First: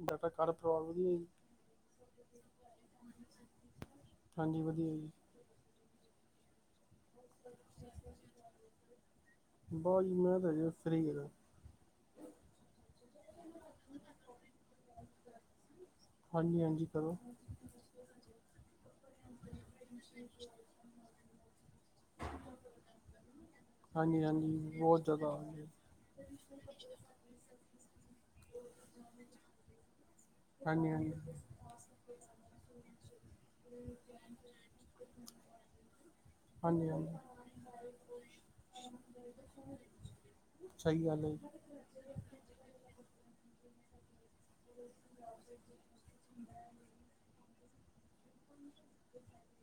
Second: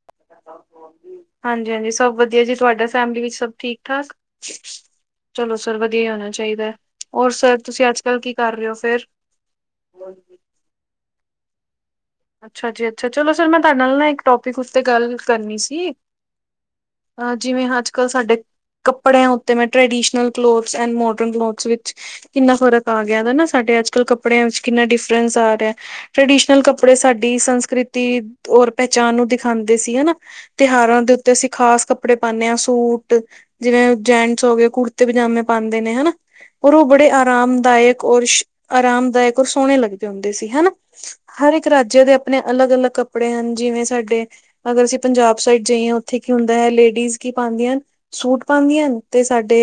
[unintelligible] ਹਾਂਜੀ ਹਾਂਜੀ ਸਭ ਵਧੀਆ ਜੀ ਤੁਹਾਡਾ ਫੈਮਲੀ ਵਿੱਚ ਸਭ ਠੀਕ-ਠਾਕ? ਚਲੋ ਸਰ ਵਧੀਆ ਹੀ ਹੋਣਾ ਚਾਈਦਾ ਹੈ, ਹੋਰ ਸਰ ਤੁਸੀਂ ਅੱਜ ਕੱਲ ਕੀ ਕਰ ਰਏ ਓ ਫੇਰ ਬਾ ਜੀ ਮੈਂ ਤਾਂ ਅਜੇ ਫਰੀ ਆ। ਅੱਛਾ ਜੀ ਅੱਛਾ ਚਲੋ ਸਰ ਮੈਂ ਤੁਹਾਡੇ ਨਾਲ ਨਾ ਇੱਕ ਟੋਪਿਕ ਉੱਤੇ ਗੱਲ ਕਰਨੀ ਸੀ। ਹਾਂਜ-ਹਾਂਜੀ ਕਰੋ। ਜਿਵੇਂ ਅੱਜ ਕੱਲ੍ਹ ਸਾਡੇ, ਕੱਪੜਿਆਂ ਉੱਤੇ ਮੈਂ traditional clothes and modern clothes ਵਿੱਚ ਕਿੰਨਾ ਫਰਕ ਆ ਗਿਆ ਨਾ ਸਾਡੇ ਅੱਜ-ਕਲ ਕੱਪੜਿਆਂ 'ਚ ਕਿੰਨਾ ਡਿਫਰੈਂਸ ਆ ਰਿਹਾ ਟ੍ਰਡੀਸ਼ਨਲ ਕਪ ਫਿਰ ਇਹ ਸਾਡੀ ਸੰਸਕ੍ਰਿਤੀ, ਔਰ ਪਹਿਚਾਣ ਨੂੰ ਦਿਖਾਂਦੇ ਸੀ ਹਨਾ। ਤਿਉਹਾਰਾਂ ਦੇ ਓੱਤੇ ਅਸੀ ਖ਼ਾਸ ਕੱਪੜੇ ਪਾਣੇ ਆ, ਸੂਟ ਜਿਵੇਂ ਜੈਂਟਸ ਓ ਗਏ ਕੁੜਤੇ ਪਜਾਮੇ-ਪਾਂਦੇ ਨੇ ਹੇਨਾ ਔਰ ਓਹ ਬੜੇ ਆਰਾਮਦਾਇਕ ਔਰ, ਆਰਾਮਦਾਇਕ ਔਰ ਸੋਹਣੇ ਲੱਗਦੇ ਹੁੰਦੇ ਸੀ ਹੇਨਾ ਸਈ ਗੱਲ ਹੈ। ਇਕ ਰਾਜੇ ਦੇ ਆਪਣੇ ਅਲੱਗ-ਅਲੱਗ ਕੱਪੜੇ ਹਨ ਜਿਵੇਂ ਸਾਡੇ ਅਗਰ ਅਸੀ ਪੰਜਾਬ ਸਾਈਡ ਜਾਈਏ ਓੱਥੇ ਕੀ ਹੁੰਦਾ ਹੈ ਲੇਡੀਜ਼ ਕੀ ਪਾਂਦੀਆਂ ਹਨ। ਸੂਟ ਪਾਦੀਆਂ ਹਨ ਤੇ ਸਾਡੇ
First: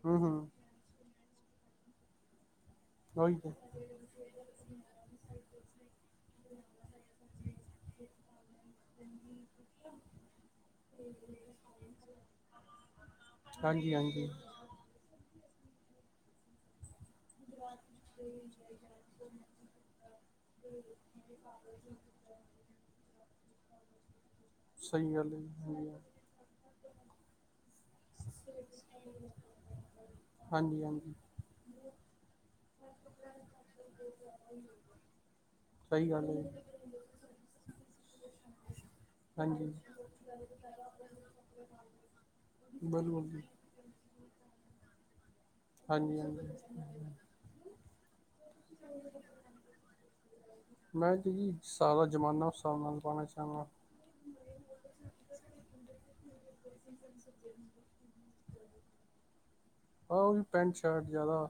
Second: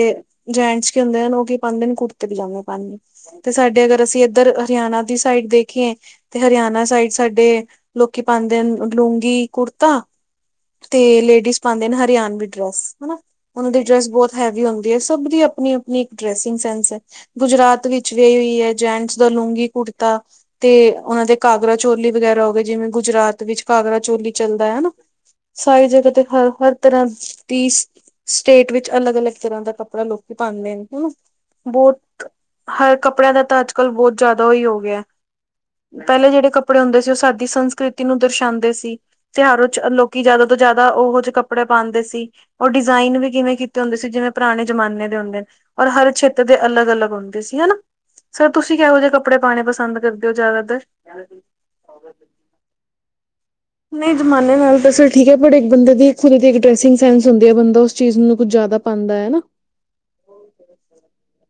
ਜੈਂਟਸ ਕੀ ਹੁੰਦੇ ਹਨ ਓ ਕੀ ਪਾਦੇ ਨੇ ਕੁੜਤੇ ਪਜਾਮੇ ਪਾਦੇ। ਤੇ ਸਾਡੇ ਅਗਰ ਅਸੀਂ ਏਧਰ ਹਰਿਆਣਾ ਦੀ ਸਾਈਡ ਦੇਖੀਏ। ਤੇ ਹਰਿਆਣਾ ਸਾਈਡ ਸਾਡੇ, ਲੋਕੀ ਪਾਦੇ ਅਨ ਲੂੰਗੀ ਕੁੜਤਾ ਤੇ ਲੇਡੀਜ਼ ਪਾਦੇ ਨੇ ਹਰਿਆਨਵੀ ਡਰੈਸ, ਹਨਾਂ ਓਨਾ ਦੀ ਡਰੈਸ ਬਹੁਤ ਹੈ ਵੀ ਹੁੰਦੀ ਐ ਸਭ ਦੀ ਆਪਣੀ-ਆਪਣੀ ਇੱਕ ਡਰੈਸਿੰਗ ਸੈਂਸ ਹੈ। ਗੁਜਰਾਤ ਵਿੱਚ ਏਓ ਈ ਆ ਜੈਂਟਸ ਦਾ ਲੂੰਘੀ ਕੁੜਤਾ, ਤੇ ਓਨਾਂ ਦੇ ਕਾਗਰਾ ਚੋਲੀ ਵਗੈਰਾ ਹੋ ਗਏ ਜਿਵੇਂ ਗੁਜਰਾਤ ਵਿੱਚ ਘਾਘਰਾ ਚੋਲੀ ਚੱਲਦਾ ਹਨਾ, ਸਾਰੀ ਜਗਾ ਤੇ ਹਰ-ਹਰ ਤਰਾ ਤੀਸ ਸਟੇਟ ਵਿਚ ਅਲੱਗ -ਅਲੱਗ ਤਰ੍ਹਾਂ ਦਾ ਕੱਪੜਾ ਲੋਕੀ ਪਾਉਂਦੇ ਨੇ ਹਨਾ। ਬਹੁਤ ਹਰ ਕੱਪੜਿਆਂ ਦਾ ਤਾਂ ਅੱਜ ਕੱਲ੍ਹ ਬਹੁਤ ਜ਼ਿਆਦਾ ਹੀ ਹੋ ਗਿਆ। ਪਹਿਲੇ ਜਿਹੜੇ ਕੱਪੜੇ ਹੁੰਦੇ ਸੀ ਉਹ ਸਾਦੀ ਸੰਸਕ੍ਰਿਤੀ ਨੂੰ ਦਰਸਾਉਂਦੇ ਸੀ। ਤਿਉਾਰ ਚ ਲੋਕੀ ਜਿਆਦਾ ਤੋਂ ਜਿਆਦਾ ਉਹੋ ਜਿਹੇ ਕੱਪੜੇ ਪਾਉਂਦੇ ਸੀ ਉਹ ਡਿਜ਼ਾਇਨ ਵੀ ਕਿਵੇਂ। ਹੁੰਦੇ ਸੀ ਜਿਵੇਂ ਪੁਰਾਣੇ ਜ਼ਮਾਨੇ ਦੇ ਹੁੰਦੇ ਨੇ। ਔਰ ਹਰ ਛੇਤਰ ਦੇ ਅਲੱਗ ਅਲੱਗ ਹੁੰਦੇ ਸੀ ਹਨਾ ਸਰ ਤੁਸੀਂ ਕਿਹੋ ਜਿਹੇ ਕੱਪੜੇ ਪਾਉਣੇ ਪਸੰਦ ਕਰਦੇ। ਜੋਂ ਜ਼ਿਆਦਾਤਰ। ਸਾਰਾ ਜਮਾਨਾ ਹਿਸਾਬ ਨਾਲ ਪਾਉਣਾ ਚਾਹੁੰਦਾ। ਨਹੀਂ ਜਮਾਨੇ ਨਾਲ ਤਾਂ ਸਰ ਠੀਕ ਹੈ ਪਰ ਇੱਕ ਬੰਦੇ ਦੀ ਖੁਦੇ ਦੀ ਇੱਕ ਡਰੈਸਿੰਗ ਸੈਂਸ ਹੁੰਦੀ ਹੈ ਬੰਦਾ ਉਸ ਚੀਜ਼ ਨੂੰ ਕੁੱਝ ਜ਼ਿਆਦਾ। ਪਾਉਂਦਾ ਹੈਨਾਂ। ਆਹ ਉਹ ਵੀ ਪੈਂਟ ਸ਼ਰਟ ਜ਼ਿਆਦਾ।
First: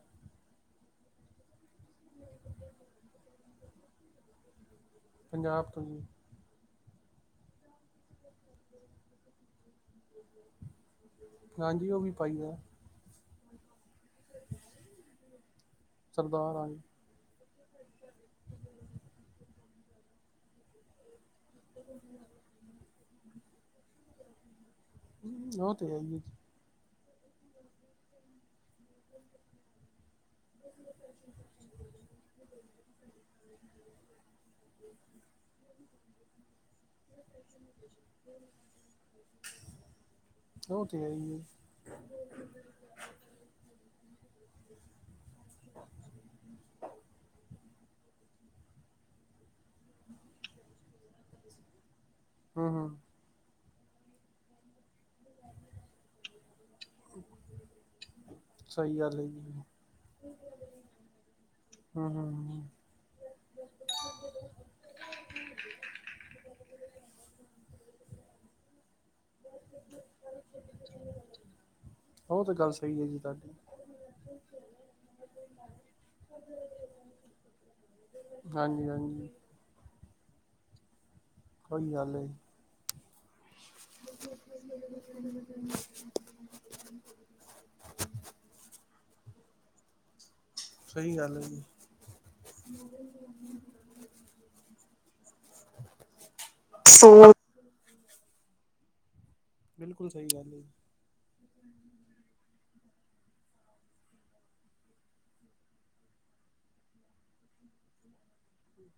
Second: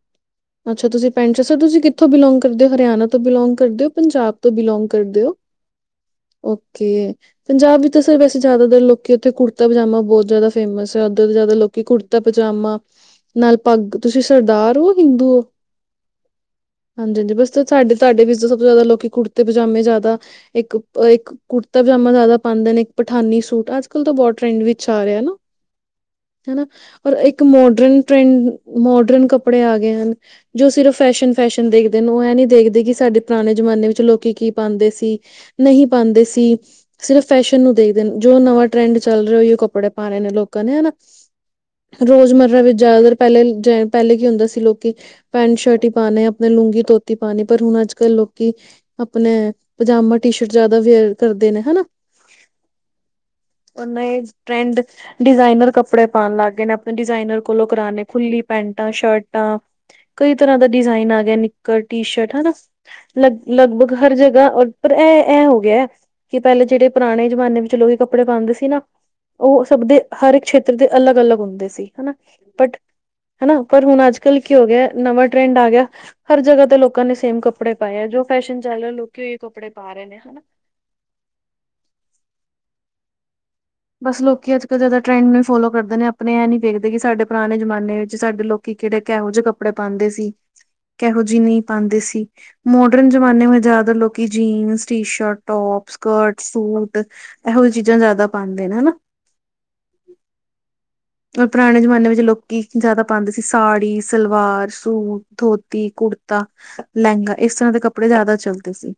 ਅੱਛਾ ਤੁਸੀਂ ਪੈਂਟ ਸ਼ਰਟ ਸਰ ਤੁਸੀਂ ਕਿੱਥੋਂ ਬਿਲੋਂਗ ਕਰਦੇ ਹੋ ਹਰਿਆਣਾ ਤੋਂ ਬਿਲੋਂਗ ਕਰਦੇ ਹੋ ਪੰਜਾਬ। ਤੋਂ ਬਿਲੋਂਗ ਕਰ ਦਿਓ। ਓਕੇ ਪੰਜਾਬ ਵਿੱਚ ਤਾਂ ਸਰ ਵੈਸੇ ਜਿਆਦਾਤਰ ਲੋਕੀ ਉੱਥੇ ਕੁੜਤਾ ਪਜਾਮਾ। ਬਹੁਤ ਜਿਆਦਾ ਫੇਮਸ ਹੈ ਉੱਧਰ ਦੇ ਜਿਆਦਾ ਲੋਕੀ ਕੁੜਤਾ ਪਜਾਮਾ ਨਾਲ ਪੱਗ ਤੁਸੀਂ ਸਰਦਾਰ ਹੋ। ਦੋ। ਹਾਂਜੀ, ਹਾਂਜੀ ਬਸ ਸਾਡੇ ਤੁਹਾਡੇ ਵਿੱਚ ਸਭ ਤੋਂ ਜ਼ਿਆਦਾ ਲੋਕੀ ਕੁੜਤੇ ਪਜਾਮੇ ਜ਼ਿਆਦਾ ਇੱਕ ਕੁੜਤਾ ਪਜਾਮਾ ਜ਼ਿਆਦਾ ਪਾਉਂਦੇ ਨੇ ਇੱਕ ਪਠਾਨੀ ਸੂਟ ਅੱਜ ਕਲ ਤਾਂ ਬਹੁਤ ਟ੍ਰੈਂਡ ਵਿੱਚ ਆ ਰਿਹਾ ਨਾ। ਹਨਾ ਔਰ ਇੱਕ ਮੋਡਰਨ ਟ੍ਰੈਂਡ ਮੋਡਰਨ ਕੱਪੜੇ ਆ ਗਏ ਹਨ। ਜੋ ਸਿਰਫ ਫੈਸ਼ਨ, ਫੈਸ਼ਨ ਦੇਖਦੇ ਨੇ ਉਹ ਇਹ ਨੀ ਦੇਖਦੇ ਕਿ ਸਾਡੇ ਪੁਰਾਣੇ ਜਮਾਨੇ ਵਿੱਚ ਲੋਕੀ ਕੀ ਪਾਉਂਦੇ ਸੀ। ਨਹੀਂ ਪਾਉਂਦੇ ਸੀ। ਸਿਰਫ ਫੈਸ਼ਨ ਨੂੰ ਦੇਖਦੇ ਜੋ ਨਵਾਂ ਟਰੈਂਡ ਚੱਲ ਰਿਹਾ ਹੋ ਉਹ ਕੱਪੜੇ ਪਾਉਣੇ ਨੇ ਲੋਕਾਂ ਨੇ ਹਨਾ। ਰੋਜ਼ਮਰਾ ਵਿੱਚ ਜ਼ਿਆਦਾਤਰ ਪਹਿਲੇ ਜ ਪਹਿਲੇ ਕੀ ਹੁੰਦਾ ਸੀ ਲੋਕ ਪੈਂਟ ਸ਼ਰਟ ਹੀ ਪਾਉਣੇ ਆਪਣੇ ਲੂੰਗੀ ਧੋਤੀ ਪਾਣੀ ਪਰ ਹੁਣ ਅੱਜ ਕੱਲ੍ਹ ਲੋਕੀ ਆਪਣੇ ਪਜਾਮਾ ਟੀ ਸ਼ਰਟ ਜਿਆਦਾ ਵੇਅਰ ਕਰਦੇ ਨੇ ਹਨਾ। ਉਹਨਾਂ ਇਹ ਟਰੈਂਡ ਡਿਜ਼ਾਇਨਰ ਕੱਪੜੇ ਪਾਉਣ ਲੱਗ ਗਏ ਨੇ ਆਪਣੇ ਡਿਜ਼ਾਇਨਰ ਕੋਲੋਂ ਕਰਾਣੇ ਖੁੱਲੀ ਪੈਂਟਾਂ ਸ਼ਰਟਾਂ। ਕਈ ਤਰ੍ਹਾਂ ਦਾ ਡਿਜ਼ਾਇਨ ਆ ਗਿਆ ਨਿੱਕਰ ਟੀ ਸ਼ਰਟ ਹਨਾ। ਲਗ ਲਗਭਗ ਹਰ ਜਗ੍ਹਾ ਪਰ ਇਹ ਇਹ ਹੋ ਗਿਆ। ਕਿ ਪਹਿਲੇ ਜਿਹੜੇ ਪੁਰਾਣੇ ਜਮਾਨੇ ਵਿੱਚ ਲੋਕ ਕੱਪੜੇ ਪਾਉਂਦੇ ਸੀ ਨਾ। ਉਹ ਸਭ ਦੇ ਹਰ ਇੱਕ ਖੇਤਰ ਦੇ ਅਲੱਗ- ਅਲੱਗ ਹੁੰਦੇ ਸੀ ਹਨਾ ਬਟ ਹਨਾ ਪਰ ਹੁਣ ਅੱਜ। ਹੋ ਗਿਆ ਨਵਾਂ ਟਰੈਂਡ ਆ ਗਿਆ ਹਰ ਜਗ੍ਹਾ ਤੇ ਲੋਕਾਂ ਨੇ ਸੇਮ ਕੱਪੜੇ ਪਾਏ ਜੋ। ਫੈਸ਼ਨ ਚੱਲ ਰਿਹਾ ਹੈ ਲੋਕੀ ਉਹੀਓ ਕੱਪੜੇ ਪਾ ਰਹੇ ਨੇ ਹਨਾ। ਕੋਈ ਗੱਲ ਨਹੀਂ। ਬਸ ਲੋਕੀ ਅੱਜ ਕੱਲ੍ਹ ਜ਼ਿਆਦਾ ਟਰੈਂਡ ਨੂੰ ਫੋਲੋ ਕਰਦੇ ਨੇ ਆਪ। ਆਪਣੇ ਇਹ ਨਹੀਂ ਵੇਖਦੇ ਕਿ ਸਾਡੇ ਪੁਰਾਣੇ ਜਮਾਨੇ ਵਿੱਚ ਸਾਡੇ ਲੋਕੀ ਕਿਹੜੇ ਕਿਹੋ ਜਿਹੇ ਕੱਪੜੇ ਪਾਉਂਦੇ ਸੀ। ਕਿਹੋ ਜਿਹੀ ਨਹੀਂ ਪਾਉਂਦੇ ਸੀ। ਮੋਡਰਨ ਜ਼ਮਾਨੇ ਮੇਂ ਜ਼ਿਆਦਾਤਰ ਲੋਕੀ jeans T shirt top skirt suit. So ਇਹੋ ਜਹੀ ਚੀਜ਼ਾਂ ਜ਼ਿਆਦਾ ਪਾਉਦੇ ਨੇ ਹਨਾ। ਬਿਲਕੁਲ ਸਹੀ ਗੱਲ ਜੀ। ਅ ਪੁਰਾਣੇ ਜ਼ਮਾਨੇ ਵਿੱਚ ਲੋਕੀ ਜ਼ਿਆਦਾ ਪਾਉਂਦੇ ਸੀ ਸਾੜੀ, ਸਲਵਾਰ, ਸੂਟ, ਧੋਤੀ, ਕੁੜਤਾ। ਲਹਿੰਗਾ ਇਸ ਤਰ੍ਹਾਂ ਦੇ ਕੱਪੜੇ ਜ਼ਿਆਦਾ ਚੱਲਦੇ ਸੀ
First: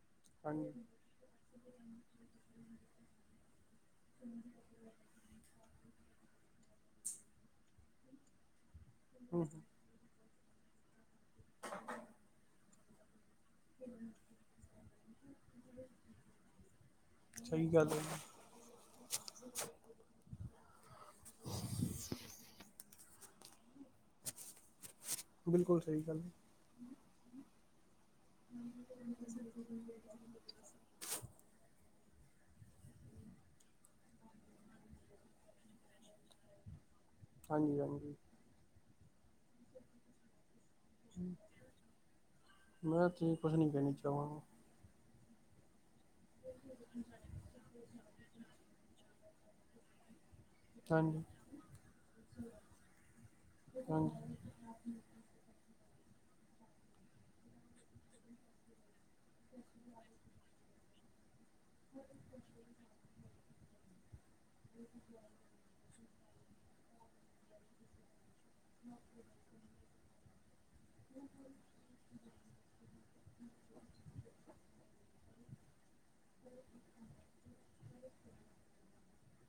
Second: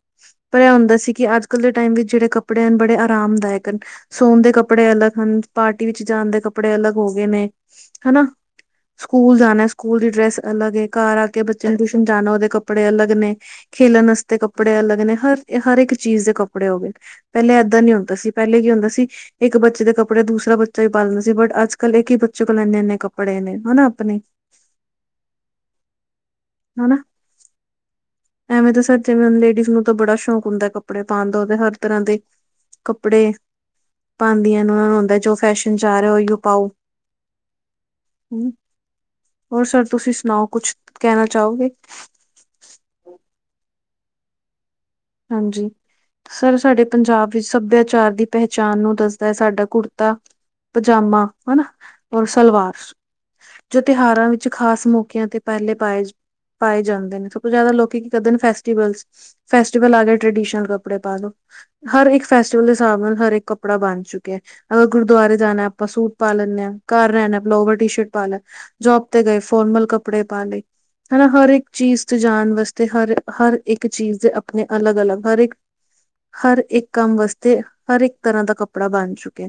ਪਰ ਇਹ ਹੁੰਦਾ ਸੀ ਕਿ ਅੱਜ। ਅੱਜ ਕੱਲ ਦੇ ਟਾਈਮ ਵਿੱਚ ਜਿਹੜੇ ਕੱਪੜੇ ਹਨ ਬੜੇ ਆਰਾਮਦਾਇਕ ਹਨ। ਸੋਣ ਦੇ ਕੱਪੜੇ ਅਲੱਗ ਹਨ ਪਾਰਟੀ ਵਿੱਚ ਜਾਣ ਦੇ ਕੱਪੜੇ ਅਲੱਗ ਹੋ ਗਏ ਨੇ ਹਨਾ ਸਕੂਲ ਜਾਣਾ ਸਕੂਲ ਦੀ ਡਰੈਸ ਅਲੱਗ। ਘਰ ਆ ਕੇ ਬੱਚੇ ਟਿਊਸ਼ਨ ਜਾਣਾ ਉਹਦੇ ਕੱੜੇ ਅਲੱਗ ਨੇ ਖੇਲਣ ਵਾਸਤੇ ਕੱਪੜੇ ਅਲੱਗ ਨੇ ਹਰ, ਹਰ ਇੱਕ ਚੀਜ਼ ਦੇ ਕੱਪੜੇ ਹੋ ਗਏ ਪਹਿਲੇ ਏਦਾਂ ਨੀ ਹੁੰਦਾ ਸੀ। ਪਹਿਲੇ ਕੀ ਹੁੰਦਾ ਸੀ ਇੱਕ ਬੱਚੇ ਦੇ ਕੱਪੜੇ ਦੂਸਰਾ ਬੱਚਾ ਵੀ ਪਾਦਾ ਸੀ ਬਟ ਅੱਜ ਇਕੱਲੇ ਕੀ ਬੱਚੇ ਕੋਲ ਇੰਨੇ-ਇੰਨੇ ਕੱਪੜੇ ਨੇ ਹਨਾ ਆਪਣੇ ਬਿਲਕੁਲ ਸਹੀ ਗੱਲ ਹੈ। ਹਨਾ, ਐਵੇਂ ਤਾਂ ਸਰ ਜਿਵੇਂ ਲੇਡੀਜ਼ ਨੂੰ ਤਾਂ ਬੜਾ ਸ਼ੌਂਕ ਹੁੰਦਾ, ਕੱਪੜਾ ਕੱਪੜੇ ਪਾਉਣ ਦਾ, ਉਹਦੇ ਹਰ ਤਰ੍ਹਾਂ ਦੇ, ਕੱਪੜੇ ਪਾਉਦੀਆਂ, ਉਹ ਨੂੰ ਹੁੰਦਾ ਜੋ ਫੈਸ਼ਨ ਜਾ ਰਿਹਾ, ਉਹੀ ਪਾਓ। ਹਾਂਜੀ, ਹਾਂਜੀ। ਹੋਰ ਸਰ, ਤੁਸੀਂ ਸੁਣਾਓ ਕੁਛ? ਕਹਿਣਾ ਚਾਹੋਗੇ ਮੈਂ ਤੇ ਕੁਛ ਨੀ ਕਹਿਣਾ ਚਾਹਾਂਗਾ। ਹਾਂਜੀ, ਸਰ ਸਾਡੇ ਪੰਜਾਬ ਵਿੱਚ ਸਭਿਆਚਾਰ ਦੀ ਪਹਿਚਾਣ ਨੂੰ ਦੱਸ ਤਾਂ ਸਾਡਾ ਕੁੜਤਾ ਪਜਾਮਾ, ਹਨਾ, ਔਰ ਸਲਵਾਰ ਜੋ ਤਿਉਹਾਰਾਂ ਵਿੱਚ ਖ਼ਾਸ ਮੌਕਿਆਂ ਤੇ ਪਹਿਲੇ ਪਾਏ, ਪਾਏ ਜਾਂਦੇ ਨੇ, ਸਭ ਤੋਂ ਜਿਆਦਾ ਲੋਕ ਕੀ ਕਰਦੇ ਨੇ, ਫੈਸਟੀਵਲ ਫੈਸਟੀਵਲ ਆ ਗਿਆ ਟ੍ਰਡੀਸ਼ਨਲ ਕੱਪੜੇ ਪਾ ਦੋ, ਹਰ ਇੱਕ ਫੈਸਟੀਵਲ ਦੇ ਹਿਸਾਬ ਨਾਲ ਹਰੇਕ ਕੱਪ ਕੱਪੜਾ ਬਣ ਚੁੱਕਿਆ ਹੈ, ਅਗਰ ਗੁਰਦੁਆਰੇ ਜਾਣਾ, ਆਪਾਂ ਸੂਟ ਪਾ ਲੈਂਦੇ ਹਾਂ, ਘਰ ਰਹਿਣਾ ਲੋਵਰ ਟੀ ਸ਼ਰਟ ਪਾ ਲੈ ਜੋਬ ਤੇ ਗਏ ਫੋਰਮਲ ਕੱਪੜੇ ਪਾ ਲਏ। ਹਨਾ, ਹਰ ਇੱਕ ਚੀਜ਼ ਤੇ ਜਾਣ ਵਾਸਤੇ ਹਰ, ਹਰ ਇੱਕ ਚੀਜ਼ ਦੇ ਆਪਣੇ ਅਲੱਗ, ਹਰ ਇੱਕ, ਹਰ ਇੱਕ ਕੰਮ ਵਾਸਤੇ, ਹਰ ਇੱਕ ਤਰ੍ਹਾਂ ਦਾ ਕੱ ਕੱਪੜਾ ਬਣ ਚੁੱਕੇ,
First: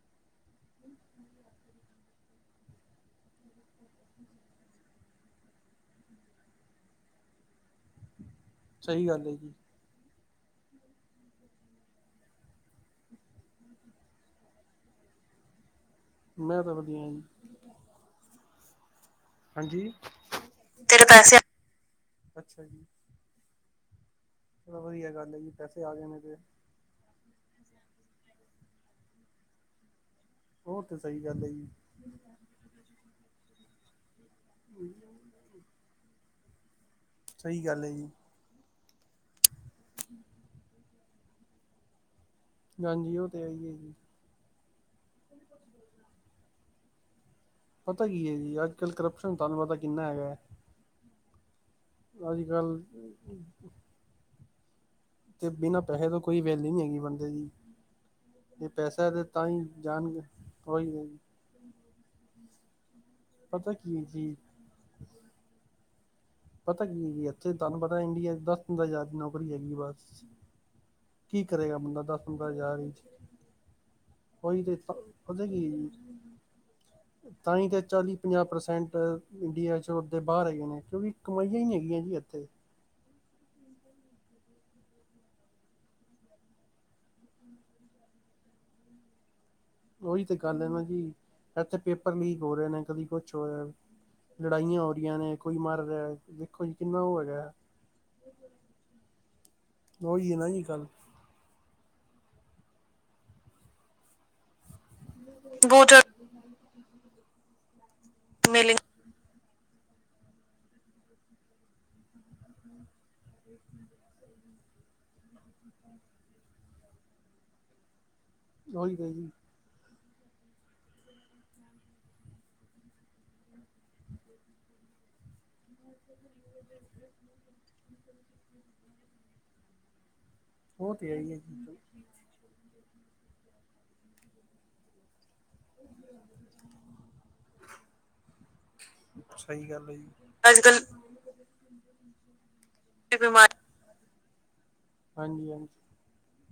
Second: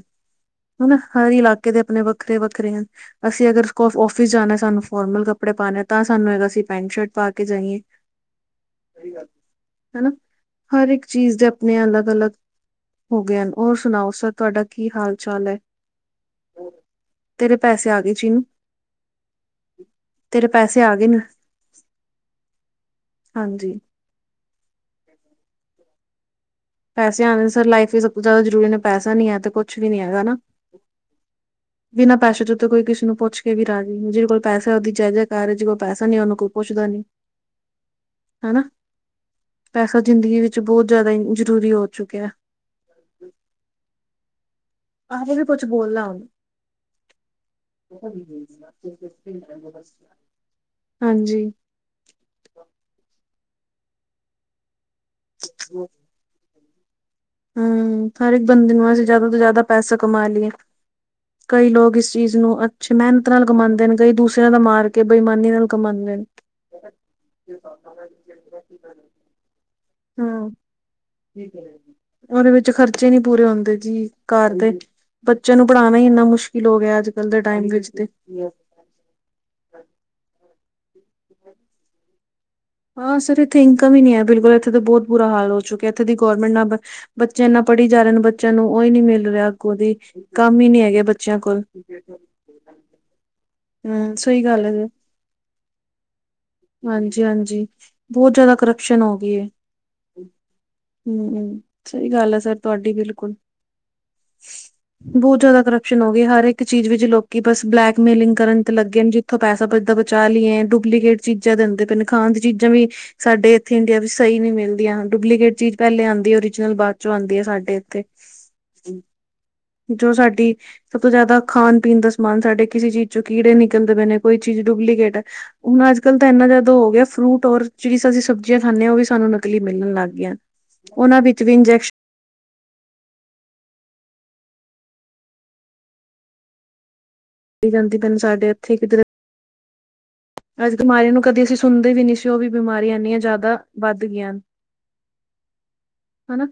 ਹਨਾ ਹਰ ਇਲਾਕੇ ਦੇ ਆਪਣੇ ਵੱਖਰੇ- ਵੱਖਰੇ ਹਨ, ਅਸੀਂ ਅਗਰ ਆਫਿਸ ਜਾਣਾ ਸਾਨੂੰ ਫੋਰਮਲ ਕੱਪੜੇ ਪਾਉਣੇ, ਤਾਂ ਸਾਨੂੰ ਹੈਗਾ ਅਸੀਂ ਪੈਂਟ ਸ਼ਰਟ ਪਾ ਕੇ ਜਾਈਏ। ਸਹੀ ਗੱਲ ਹੈ ਜੀ। ਹਨਾ, ਹਰ ਇੱਕ ਚੀਜ਼ ਦੇ ਆਪਣੇ ਅਲੱਗ- ਅਲੱਗ। ਹੋ ਗਿਆ ਏ, ਹੋਰ ਸੁਣਾਓ ਸਰ ਤੁਹਾਡਾ ਕੀ ਹਾਲ -ਚਾਲ ਹੈ। ਮੈਂ ਤਾਂ ਵਧੀਆ ਜੀ। ਤੇਰੇ ਪੈਸੇ ਆ ਗਏ ਜਿਹਨੂੰ। ਹਾਂਜੀ, ਪੈਸੇ ਆ ਗਏ ਨੇ ਅੱਛਾ ਜੀ। ਹਾਂਜੀ। ਬੜਾ ਵਧੀਆ ਗੱਲ ਹੈ ਜੀ, ਪੈਸੇ ਆ ਗਏ ਨੇ ਤੇ। ਪੈਸੇ ਆਉਣੇ ਸਰ ਲਾਈਫ ਵੀ ਸਭ ਤੋਂ ਜ਼ਿਆਦਾ ਜ਼ਰੂਰੀ ਨੇ, ਪੈਸਾ ਨੀ ਹੈ ਤੇ ਕੁਛ ਵੀ ਨੀ ਹੈਗਾਾ। ਹੋਰ ਤੇ ਸਹੀ ਗੱਲ ਹੈ ਜੀ। ਬਿਨਾਂ ਪੈਸੇ ਤੋਂ ਉੱਤੇ ਕੋਈ ਕਿਸੇ ਨੂੰ ਪੁੱਛ ਕੇ ਵੀ ਰਾਜੀ ਨਹੀ, ਜਿਹਦੇ ਕੋਲ ਪੈਸਾ ਉਹਦੀ ਜੈ ਜੈ। ਘਰ 'ਚ ਕੋਈ ਪੈਸਾ ਨੀ, ਉਹਨੂੰ ਕੋਈ ਪੁੱਛਦਾ ਨੀ। ਸਹੀ ਗੱਲ ਜੀ। ਹਨਾ, ਪੈਸਾ ਜ਼ਿੰਦਗੀ ਵਿੱਚ ਬਹੁਤ ਜ਼ਿਆਦਾ ਜ਼ਰੂਰੀ ਹੋ ਚੁੱਕਿਆ। ਹਾਂਜੀ, ਉਹ ਤੇ ਹੈ ਜੀ। ਆਗੇ ਵੀ ਕੁੱਛ ਬੋਲ ਨਾ ਹੁਣ। ਪਤਾ ਕੀ ਹੈ ਜੀ, ਅੱਜ- ਕੱਲ੍ਹ ਕਰਪਸ਼ਨ ਤੁਹਾਨੂੰ ਪਤਾ ਕਿੰਨਾ ਹੈਗਾ। ਹਾਂਜੀ। ਅਜ- ਕੱਲ੍ਹ। ਤੇ ਬਿਨਾਂ ਪੈਸੇ ਤੋਂ ਕੋਈ ਵੈਲਿਊ ਨਹੀਂ ਹੈਗੀ, ਬਣ ਜੀ, ਹਮ ਹਰ ਇੱਕ ਇਹ ਬੰਦੇ ਨੂੰ ਅਸੀਂ ਪੈਸਾ ਦੇ ਜ਼ਿਆਦਾ ਤੋਂ ਤਾਂ ਜ਼ਿਆਦਾ ਹੀ ਪੈਸਾ ਜਾਣਗੇ ਕਮਾ ਲਈਏ ਉਹੀ। ਕਈ ਲੋਕ ਇਸ ਚੀਜ਼ ਨੂੰ ਅੱਛੇ ਮਿਹਨਤ ਨਾਲ ਕਮਾਉਂਦੇ ਨੇ, ਕਈ ਦੂਸਰਿਆਂ ਦਾ ਮਾਰ ਕੇ ਬੇਈਮਾਨੀ ਨਾਲ ਕਮਾਂਉਦੇ ਨੇ। ਪਤਾ ਕੀ, ਇੱਥੇ ਤੁਹਾਨੂੰ ਪਤਾ ਇੰਡੀਆ ਦਸ ਪੰਦਰਾ ਹਜ਼ਾਰ ਦੀ ਨੌਕਰੀ ਹੈਗੀ ਬਾਹਰ ਹਮ ਉਹਦੇ ਵਿੱਚ ਖਰਚੇ ਨੀ ਪੂਰੇ ਹੁੰਦੇ ਜੀ, ਘਰ ਦੇ ਬੱਚਿਆਂ ਨੂੰ ਪੜ੍ਹਾਉਣਾ ਹੀ ਇੰਨਾ ਮੁਸ਼ਕਿਲ ਹੋ ਗਿਆ, ਅੱਜ ਕੱਲ ਦੇ ਟਾਈਮ ਵਿੱਚ ਤੇ ਇੰਡੀਆ ਤੋਂ ਜਾਦਾ ਬਾਹਰ ਹੈਗੇ ਨੇ, ਕਿਉਂਕਿ ਕਮਾਈਆਂ ਹੀ ਨਹੀਂ ਹੈਗੀਆਂ ਜੀ ਇੱਥੇ। ਹਾਂ ਸਰ ਇੱਥੇ ਇਨਕਮ ਹੀ ਨੀ ਹੈ, ਬਿਲਕੁਲ ਇੱਥੇ ਤਾਂ ਬਹੁਤ। ਬੁਰਾ ਹਾਲ ਹੋ ਚੁੱਕਿਆ, ਇੱਥੇ ਦੀ ਗੌਰਮੈਂਟ ਨਾ, ਬੱਚੇ ਇਨਾ ਪੜ੍ਹੀ ਜਾ ਰਹੇ ਨੇ, ਬੱਚਿਆਂ ਨੂੰ ਉਹ ਹੀ ਨੀ ਮਿਲ ਰਿਹਾ। ਅੱਗੋਂ ਦੀ ਉਹੀ ਤਾਂ ਕੰਮ ਗੱਲ ਹੈ ਹੀ ਨਾ ਨਹੀਂ ਜੀ, ਹੈਗੇ ਬੱਚਿਆਂ ਕੋਲ ਇੱਥੇ ਪੇਪਰ ਲੀਕ ਹੋ ਰਹੇ ਨੇ, ਕਦੀ ਕੁਛ ਹੋ ਰਿਹਾ। ਹਮ ਸਹੀ ਗੱਲ ਹੈ ਲੜਾਈਆਂ ਜੀ। ਹੋ ਰਹੀਆਂ ਨੇ, ਕੋਈ ਮਰ ਰਿਹਾ, ਦੇਖੋ ਜੀ ਕਿੰਨਾ ਉਹ ਹੈਗਾ। ਜੀ, ਬਹੁਤ ਜਿਆਦਾ ਕਰਪਸ਼ਨ ਹੋ ਗਈ ਏ। ਹਮ -ਹਮ, ਸਹੀ ਗੱਲ ਆ, ਸਰ ਤੁਹਾਡੀ ਬਿਲਕੁਲ। ਬਹੁਤ ਜਿਆਦਾ ਬਹੁਤ ਕਰਪਸ਼ਨ ਹੋ ਗਈ ਹਰ ਇੱਕ। ਚੀਜ਼ ਵਿੱਚ ਲੋਕੀ ਬਸ ਬਲੈਕਮੇਲਿੰਗ ਕਰਨ ਤੇ ਮਿਲੇਗੇ ਲੱਗੇ। ਜਿੱਥੋਂ ਪੈਸਾ ਬਚਦਾ ਬਚਾ ਲਈਏ ਡੁਪਲੀਕੇਟ। ਚੀਜ਼ਾਂ ਦਿੰਦੇ ਪਣੇ ਹਨ। ਖਾਣ ਦੀ ਚੀਜ਼ਾਂ ਵੀ ਸਾਡੇ ਇੱਥੇ ਇੰਡੀਆ ਵਿੱਚ ਸਹੀ ਨੀ ਮਿਲਦੀਆਂ, ਡੁਪਲੀਕੇਟ ਚੀਜ਼ ਪਹਿਲੇ ਆਉਂਦੀ ਆ ਉਹ। ਬਾਅਦ ਚੋਂ ਆਉਂਦੀ ਹੈ ਸਾਡੇ ਇੱਥੇ। ਉਹੀ ਤੇ ਹੈ ਜੀ। ਜੋ ਸਾਡੀ ਸਭ ਤੋਂ ਜ਼ਿਆਦਾ ਖਾਣ-ਪੀਣ, ਦਾ ਸਮਾਨ ਸਾਡੇ ਕਿਸੇ ਚੀਜ਼ ਚੋਂ ਕੀੜੇ ਨੀ- ਕਲਦੇ ਪਏ ਨੇ, ਕੋਈ ਚੀਜ਼ ਡੁਪਲੀਕੇਟ ਹੈ, ਹੁਣ ਅੱਜ ਕੱਲ ਤਾਂ ਇੰਨਾ ਜ਼ਿਆਦਾ ਹੋ ਗਿਆ। ਫਰੂਟ ਔਰ ਜਿ ਅਸੀਂ ਸਬਜ਼ੀਆਂ ਖਾਂਦੇ ਹ, ਉਹ ਵੀ ਸਾਨੂੰ ਨਕਲੀ ਮਿਲਣ ਲੱਗ ਗਈ ਉਹਨਾਂ ਵਿੱਚ ਵੀ ਇੰਜੈਕਸ਼ਨ। [inaudible] ਜਾਂਦੀ ਮੈਨੂੰ ਸਾਡੇ ਇੱਥੇ ਕਿਧਰੇ। ਸਹੀ ਗੱਲ। ਅੱਜ ਬਿਮਾਰੀ ਨੂੰ ਕਦੇ ਅਸੀਂ ਸੁਣਦੇ ਵੀ ਨਹੀਂ ਸੀ, ਉਹ ਵੀ ਬਿਮਾਰੀਆਂ ਇੰਨੀਆਂ ਜ਼ਿਆਦਾ ਵੱਧ ਗਈਆਂ ਹਨ। ਹਾਂਜੀ -ਹਾਂਜੀ। ਹਨਾ।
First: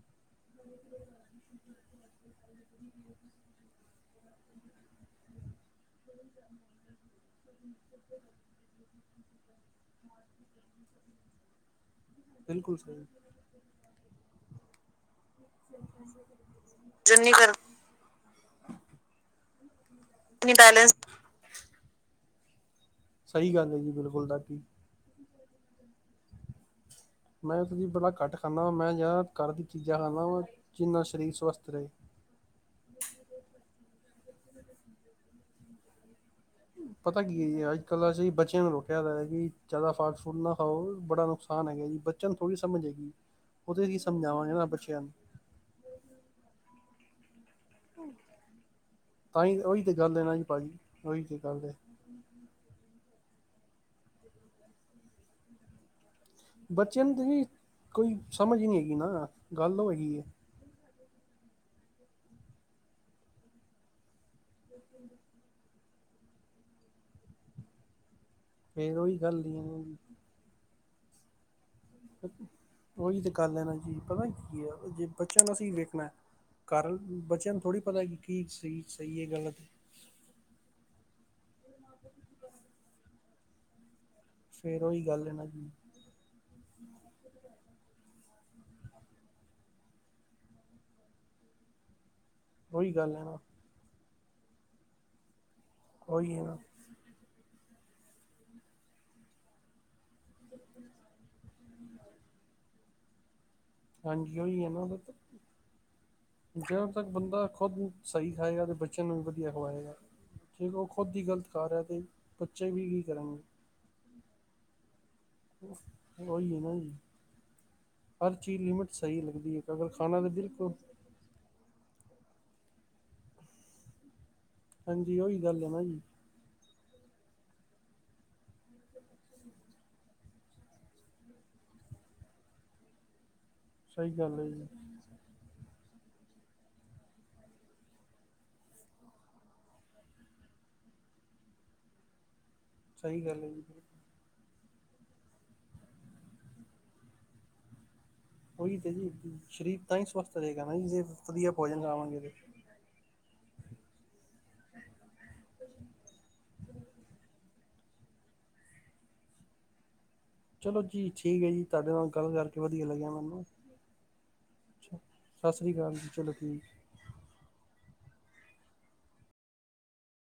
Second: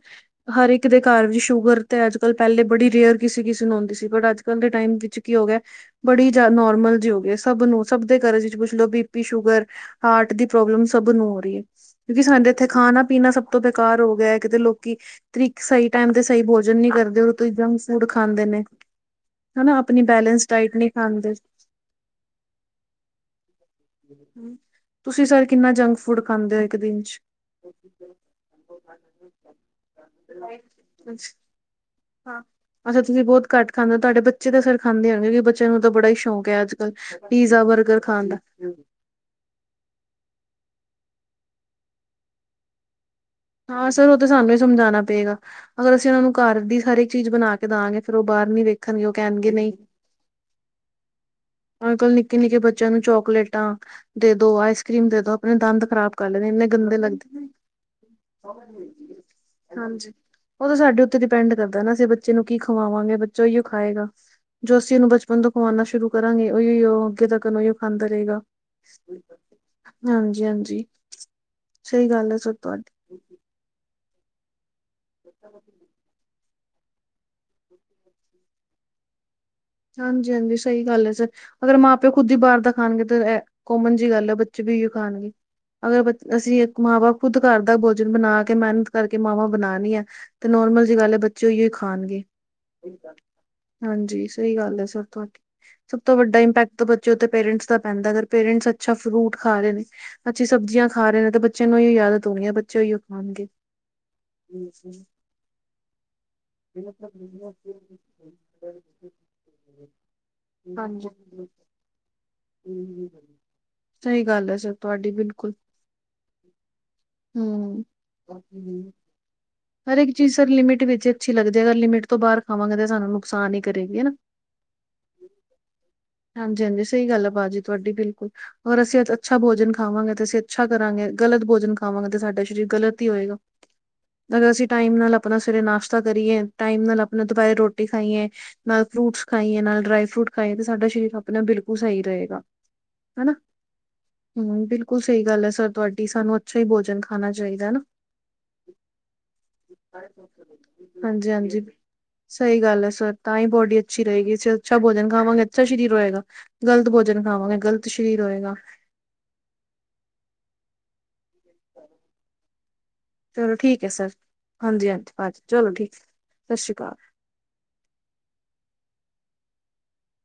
ਹਰ ਇੱਕ ਦੇ ਘਰ ਵਿੱਚ ਸ਼ੂਗਰ ਤੇ, ਅੱਜ ਕੱਲ ਪਹਿਲੇ ਬੜੀ ਰੇਅਰ ਕਿਸੇ- ਕਿਸੇ ਨੂੰ ਆਉਂਦੀ ਸੀ, ਬਟ ਅੱਜ ਕੱਲ ਦੇ ਟਾਈਮ ਵਿੱਚ ਕੀ ਹੋ ਗਿਆ। ਬੜੀ ਜ ਨੋਰਮਲ ਜਿ ਹੋ ਗ ਸਭ ਨੂੰ ਸਭ ਦੇ ਘਰਾ ਚ ਪੁੱਛ ਲੋ ਬੀਪੀ ਸ਼ੂਗਰ। ਹਾਰਟ ਦੀ ਪ੍ਰੋਬਲਮ ਸਭ ਨੂੰ ਹੋ ਰਹੀ ਹੈ, ਕਿਉਂਕਿ ਸਾਡੇ ਇੱਥੇ ਖਾਣਾ- ਪੀਣਾ ਸਭ ਤੋਂ ਬੇਕਾਰ ਹੋ ਗਿਆ। ਤੇ ਲੋਕੀ ਤਰੀਕ ਸਹੀ ਟਾਈਮ ਤੇ ਸਹੀ ਭੋਜਨ ਨੀ ਕਰਦੇ। ਜਨ ਉਹ ਨਹੀਂ ਤੋਂ ਕਰ ਜੰਕ ਫੂਡ ਖਾਂਦੇ ਨੇ। ਹਨਾ ਆਪਣੀ ਬੈਲੇੈਂਸ ਡਾਇਟ ਨਹੀਂ ਬੈਲੈਂਸ ਖਾਣਦੇ। ਸਹੀ ਗੱਲ ਹੈ ਜੀ। ਤੁਸੀਂ ਸਰ ਕਿੰਨਾ ਜੰਕ ਫੂਡ ਖਾਂਦੇ ਹੋ ਇੱਕ ਦਿਨ ਚ। ਮੈਂਮ ਬੜਾ ਘੱਟ ਖਾਂਦਾ ਵਾ। ਮੈਂ ਯ ਘਰ ਦੀਆਂ ਚੀਜ਼ਾਂ ਖਾਂਦਾ ਵਾ। ਜਿੰਨਾ ਚ ਸਰੀਰ ਸਵਸਥ ਰਹੇ। ਹਾਂ ਅਸੀਂ ਤੁਸੀਂ ਬਹੁਤ ਘੱਟ ਖਾਂਦੇ ਹੋ। ਤੁਹਾਡੇ ਬੱਚੇ ਤਾਂ ਫੇਰ ਖਾਂਦੇ ਹੋਣਗੇ ਕਿਉਂਕ ਬੱਚਿਆਂ ਨੂੰ ਤਾਂ ਬੜਾ ਹੀ ਸ਼ੌਕ-। ਹੈ ਅੱਜ ਕੱਲ੍ਹ ਪਤਾ ਪੀਜ਼ਾ ਕੀ ਅੱਜ ਬਰਗਰ ਕੱਲ ਖਾਣ ਅਸੀ ਦਾ ਬੱਚਿਆਂ ਨੂੰ ਰੋਕਿਆ ਦਾ ਕਿ- ਜ਼ਿਆਦਾ ਫਾਸਟ ਫੂਟ ਨਾ ਖਾਓ ਬੜਾ ਨੁਕਸਾਨ ਹੈਗਾ ਜੀ। ਬੱਚਿਆਂ ਨੂੰ ਥੋੜੀ ਸਮਝ ਹੈਗੀ। ਹਾਂ ਸਰ ਉਹ ਤਾਂ ਸਾਨੂੰ ਹੀ ਸਮਝਾਉਣਾ ਪਏਗਾ, ਅਗਰ ਅਸੀਂ ਉਹਨਾਂ ਨੂੰ ਘਰ ਦੀ ਹਰ ਇੱਕ ਚੀਜ਼ ਬਣਾ ਕੇ। ਦਾਗੇ ਫੇਰ ਉਹ ਬਾਹਰ ਨੀ ਵੇਖਣਗੇ, ਉਹ ਕਹਿਣਗੇ ਨਹੀਂ ਨ। ਨਿੱਕੇ-ਨਿੱਕੇ ਬੱਚਿਆਂ ਨੂੰ ਚੋਕਲੇਟਾਂ ਦੇ ਦੋ, ਆਈਸ ਕਰ੍ਰੀਮ ਦੇ ਦੋ। ਆਪਣੇ ਦੰਦ ਖ਼ਰਾਬ ਕਰ ਲੈਂਦੇ ਇੰਨੇ ਗੰਦੇ ਲੱਗਦੇ ਨੇ। ਕੋਈ ਸਮਝ ਹੀ ਨਹੀਂ ਹੈਗੀ ਨਾ। ਗੱਲ ਔ ਹਾਂਜੀ। ਹੈਗੀ ਹੈ। ਉਹ ਤਾਂ ਸਾਡੇ ਉੱਤੇ ਡਿਪੈਂਡ ਕਰਦਾ, ਨਾ ਅਸੀਂ ਬੱਚੇ ਨੂੰ ਕੀ ਖਵਾਵਾਂਗੇ ਬੱਚਾ ਓਹੀਓ ਖਾਏਗਾ। ਜੋ ਅਸੀਂ ਉਹਨੂੰ ਬਚਪਣ ਤੋਂ ਖਮਵਾਉਣਾ ਸ਼ੁਰੂ ਕਰਾਂਗੇ, ਉਹੀ ਉਹ ਅੱਗੇ ਤੱਕ ਉਹੀ ਖਾਂਦਾ ਰਹੇਗਾ। ਫੇਰ ਉਹੀ ਗੱਲ ਨਹੀਂ। ਹਾਂਜੀ -ਹਾਂਜੀ। ਸਹੀ ਗੱਲ ਹੈ ਸਰ ਤੁਹਾਡੀ। ਉਹੀ ਤੇ ਗੱਲ ਹੈ ਨਾ ਜੀ, ਪਤਾ ਕੀ ਹੈ, ਜੇ ਬੱਚਿਆਂ ਨੂੰ ਅਸੀਂ ਵੇਖਣਾ। ਕਾਰਨ ਬੱਚਿਆਂ ਨੂੰ ਥੋੜੀ ਪਤਾ ਕਿ, ਕੀ ਸਹੀ- ਸਹੀ, ਹੈ ਗੱਲਤ। ਹਾਂਜੀ- ਹਾਂਜੀ ਸਹੀ ਗੱਲ ਹੈ, ਸਰ ਅਗਰ ਮਾਂ- ਪਿਓ, ਖੁਦ ਹੀ ਬਾਹਰ ਦਾ ਖਾਣਗੇ, ਤਾਂ ਇਹ ਕੋਮਨ ਜਿਹੀ ਗੱਲ ਹੈ। ਬੱਚੇ ਵੀ ਉਹੀ ਓ ਖਾਣਗੇ ਅਗਰ ਬ- ਅਸੀਂ ਇੱਕ ਮਾਵਾਂ ਖੁਦ ਘਰ ਦਾ ਭੋਜਨ ਬਣਾ ਕੇ ਮਿਹਨਤ ਕਰਕੇ ਮਾਵਾਂ ਬਣਾਨੀ ਆ। ਤੇ ਨੋਰਮਲ ਜਿਹੀ ਗੱਲ ਹੈ ਬੱਚੇ ਓ ਹੀ ਓ ਖਾਣਗੇ। ਓਹੀ ਗੱਲ ਹੈ। ਹਾਂਜੀ ਸਹੀ ਗੱਲ ਹੈ ਸਰ, ਤੁਹਾਡੀ ਸਭ ਤੋਂ ਵੱਡਾ ਇੰਪੈਕਟ ਤਾਂ ਬੱਚੇ ਉੱਥੇ ਪੇਰੈਂਟਸ ਦਾ ਪੈਂਦਾ, ਅਗਰ ਪੇਰੈਂਟਸ ਅੱਛਾ ਫਰੂਟ ਖਾ ਰਹੇ ਨੇ‌‌ ਅੱਛੀ ਸਬਜ਼ੀਆਂ ਖਾ ਰਹੇ ਨੇ, ਤੇ ਬੱਚਿਆਂ ਨੂੰ ਇਹੀ ਆਜਤ ਹੋਣੀ ਹੈ। ਬੱਚੇ ਉਹੀਓ ਖਾਣਗੇ। ਹਾਂਜੀ ਉਹੀ ਹੈ ਨਾ, ਜਦੋਂ ਤੱਕ ਬੰਦਾ ਖੁਦ ਸਹੀ ਖਾਏਗਾ ਤੇ ਬਚ ਬੱਚਿਆਂ ਨੂੰ ਵੀ ਵਧੀਆ ਖਵਾਏਗਾ। ਜੇ ਉਹ ਖੁਦ ਹੀ ਹਾਂਜੀ। ਗਲਤ ਖਾ ਰੇਹਾ ਤੇ ਬੱਚੇ ਵੀ ਕੀ ਕਰਨਗੇ। ਸਹੀ ਗੱਲ ਹੈ ਸਰ ਤੁਹਾਡੀ ਬਿਲਕੁਲ। ਉਹੀ ਹੈ ਨਾ ਜੀ। ਹੂੰ। ਹਰ ਚੀਜ਼ ਲਿਮਿਟ ਸਹੀ ਲੱਗਦੀ ਹੈ। ਹਰ ਇੱਕ ਚੀਜ਼ ਸਰ ਲਿਮਿਟ ਵਿੱਚ ਅੱਛੀ ਲੱਗਦੀ ਹੈ। ਅਗਰ ਲਿਮਿਟ ਤੋਂ ਬਾਹਰ ਖਾਵਾਂਗੇ ਤਾਂ ਸਾਨੂੰ ਨੁਕਸਾਨ ਹੀ ਕਰੇਗੀ, ਹਨਾ। ਹਾਂਜੀ ਉਹੀ ਗੱਲ ਹੈ ਨਾ ਜੀ। ਹਾਂਜੀ-ਹਾਂਜੀ ਸਹੀ ਗੱਲ ਆ ਭਾਅ ਜੀ ਤੁਹਾਡੀ ਬਿਲਕੁਲ ਅਗਰ ਅਸੀਂ ਅੱਛਾ ਭੋਜਨ ਖਾਵਾਂਗੇ ਤੇ ਅਸੀਂ। ਅੱਛਾ ਕਰਾਂਗੇ ਗ਼ਲਤ ਭੋਜਨ ਖਾਵਾਂਗੇ ਤੇ ਸਾਡਾ ਸਰੀਰ ਗਲਤ ਹੀ ਹੋਏਗਾ। ਅਗਰ ਅਸੀਂ ਟਾਈਮ ਨਾਲ ਆਪਣਾ ਸਵੇਰੇ ਨਾਸ਼ਤਾ ਕਰੀਏ। ਟਾਈਮ ਨਾਲ ਆਪਣਾ ਦੁਪਹਿਰੇ ਰੋਟੀ ਖਾਈਏ। ਨਾਲ ਫਰੂਟਸ ਖਾਈਏ ਨਾਲ ਡਰਾਈ ਫਰੂਟ ਖਾਈਏ ਤੇ ਸਾਡਾ ਸਰੀਰ ਆਪਣੇ ਆਪ ਬਿਲਕੁਲ ਸਹੀ ਰਹੇਗਾ। ਸਹੀ ਗੱਲ ਹੈ ਜੀ। ਹਮ ਬਿਲਕੁਲ ਸਹੀ ਗੱਲ ਹੈ ਸਰ ਤੁਹਾਡੀ ਸਾਨੂੰ ਅੱਛਾ ਹੀ ਭੋਜਨ ਖਾਣਾ ਚਾਹੀਦਾ ਨਾ। ਉਹੀ ਤੇ ਜੀ ਸਰੀਰ ਤਾਂ ਹੀ ਸਵਸਥ ਰਹੇਗਾ ਨਾ ਜੀ ਵਧੀਆ ਹਾਂਜੀ-ਹਾਂਜੀ ਭੋਜਨ ਖਾਵਾਂਗੇ ਤੇ। ਸਹੀ ਗੱਲ ਹੈ ਸਰ। ਤਾਂ ਹੀ ਬੋਡੀ ਅੱਛੀ ਰਹੇਗੀ ਜੇ ਅੱਛਾ ਭੋਜਨ ਖਾਵਗੇ ਅੱਛਾ ਸਰੀਰ ਹੋਏਗਾ। ਗ਼ਲਤ ਭੋਜਨ ਖਾਵਾਂਗੇ ਗ਼ਲਤ ਸਰੀਰ ਹੋਏਗਾ। ਚਲੋ ਜੀ ਠੀਕ ਹੈ ਜੀ ਤੁਹਾਡੇ ਨਾਲ ਗੱਲ ਕਰਕੇ ਵਧੀਆ ਲੱਗਿਆ। ਮੈਂ ਹਮ ਚਲੋ ਠੀਕ ਹੈ ਸਰ ਹਾਂਜੀ ਅੱਛਾ, ਹਾਂਜੀ ਭਾਜੀ ਸਤਿ ਚਲੋ ਸ੍ਰੀ ਅਕਾਲ ਠੀਕ ਜੀ, ਚਲੋ ਸਤਿ ਜੀ। ਸ਼੍ਰੀ ਅਕਾਲ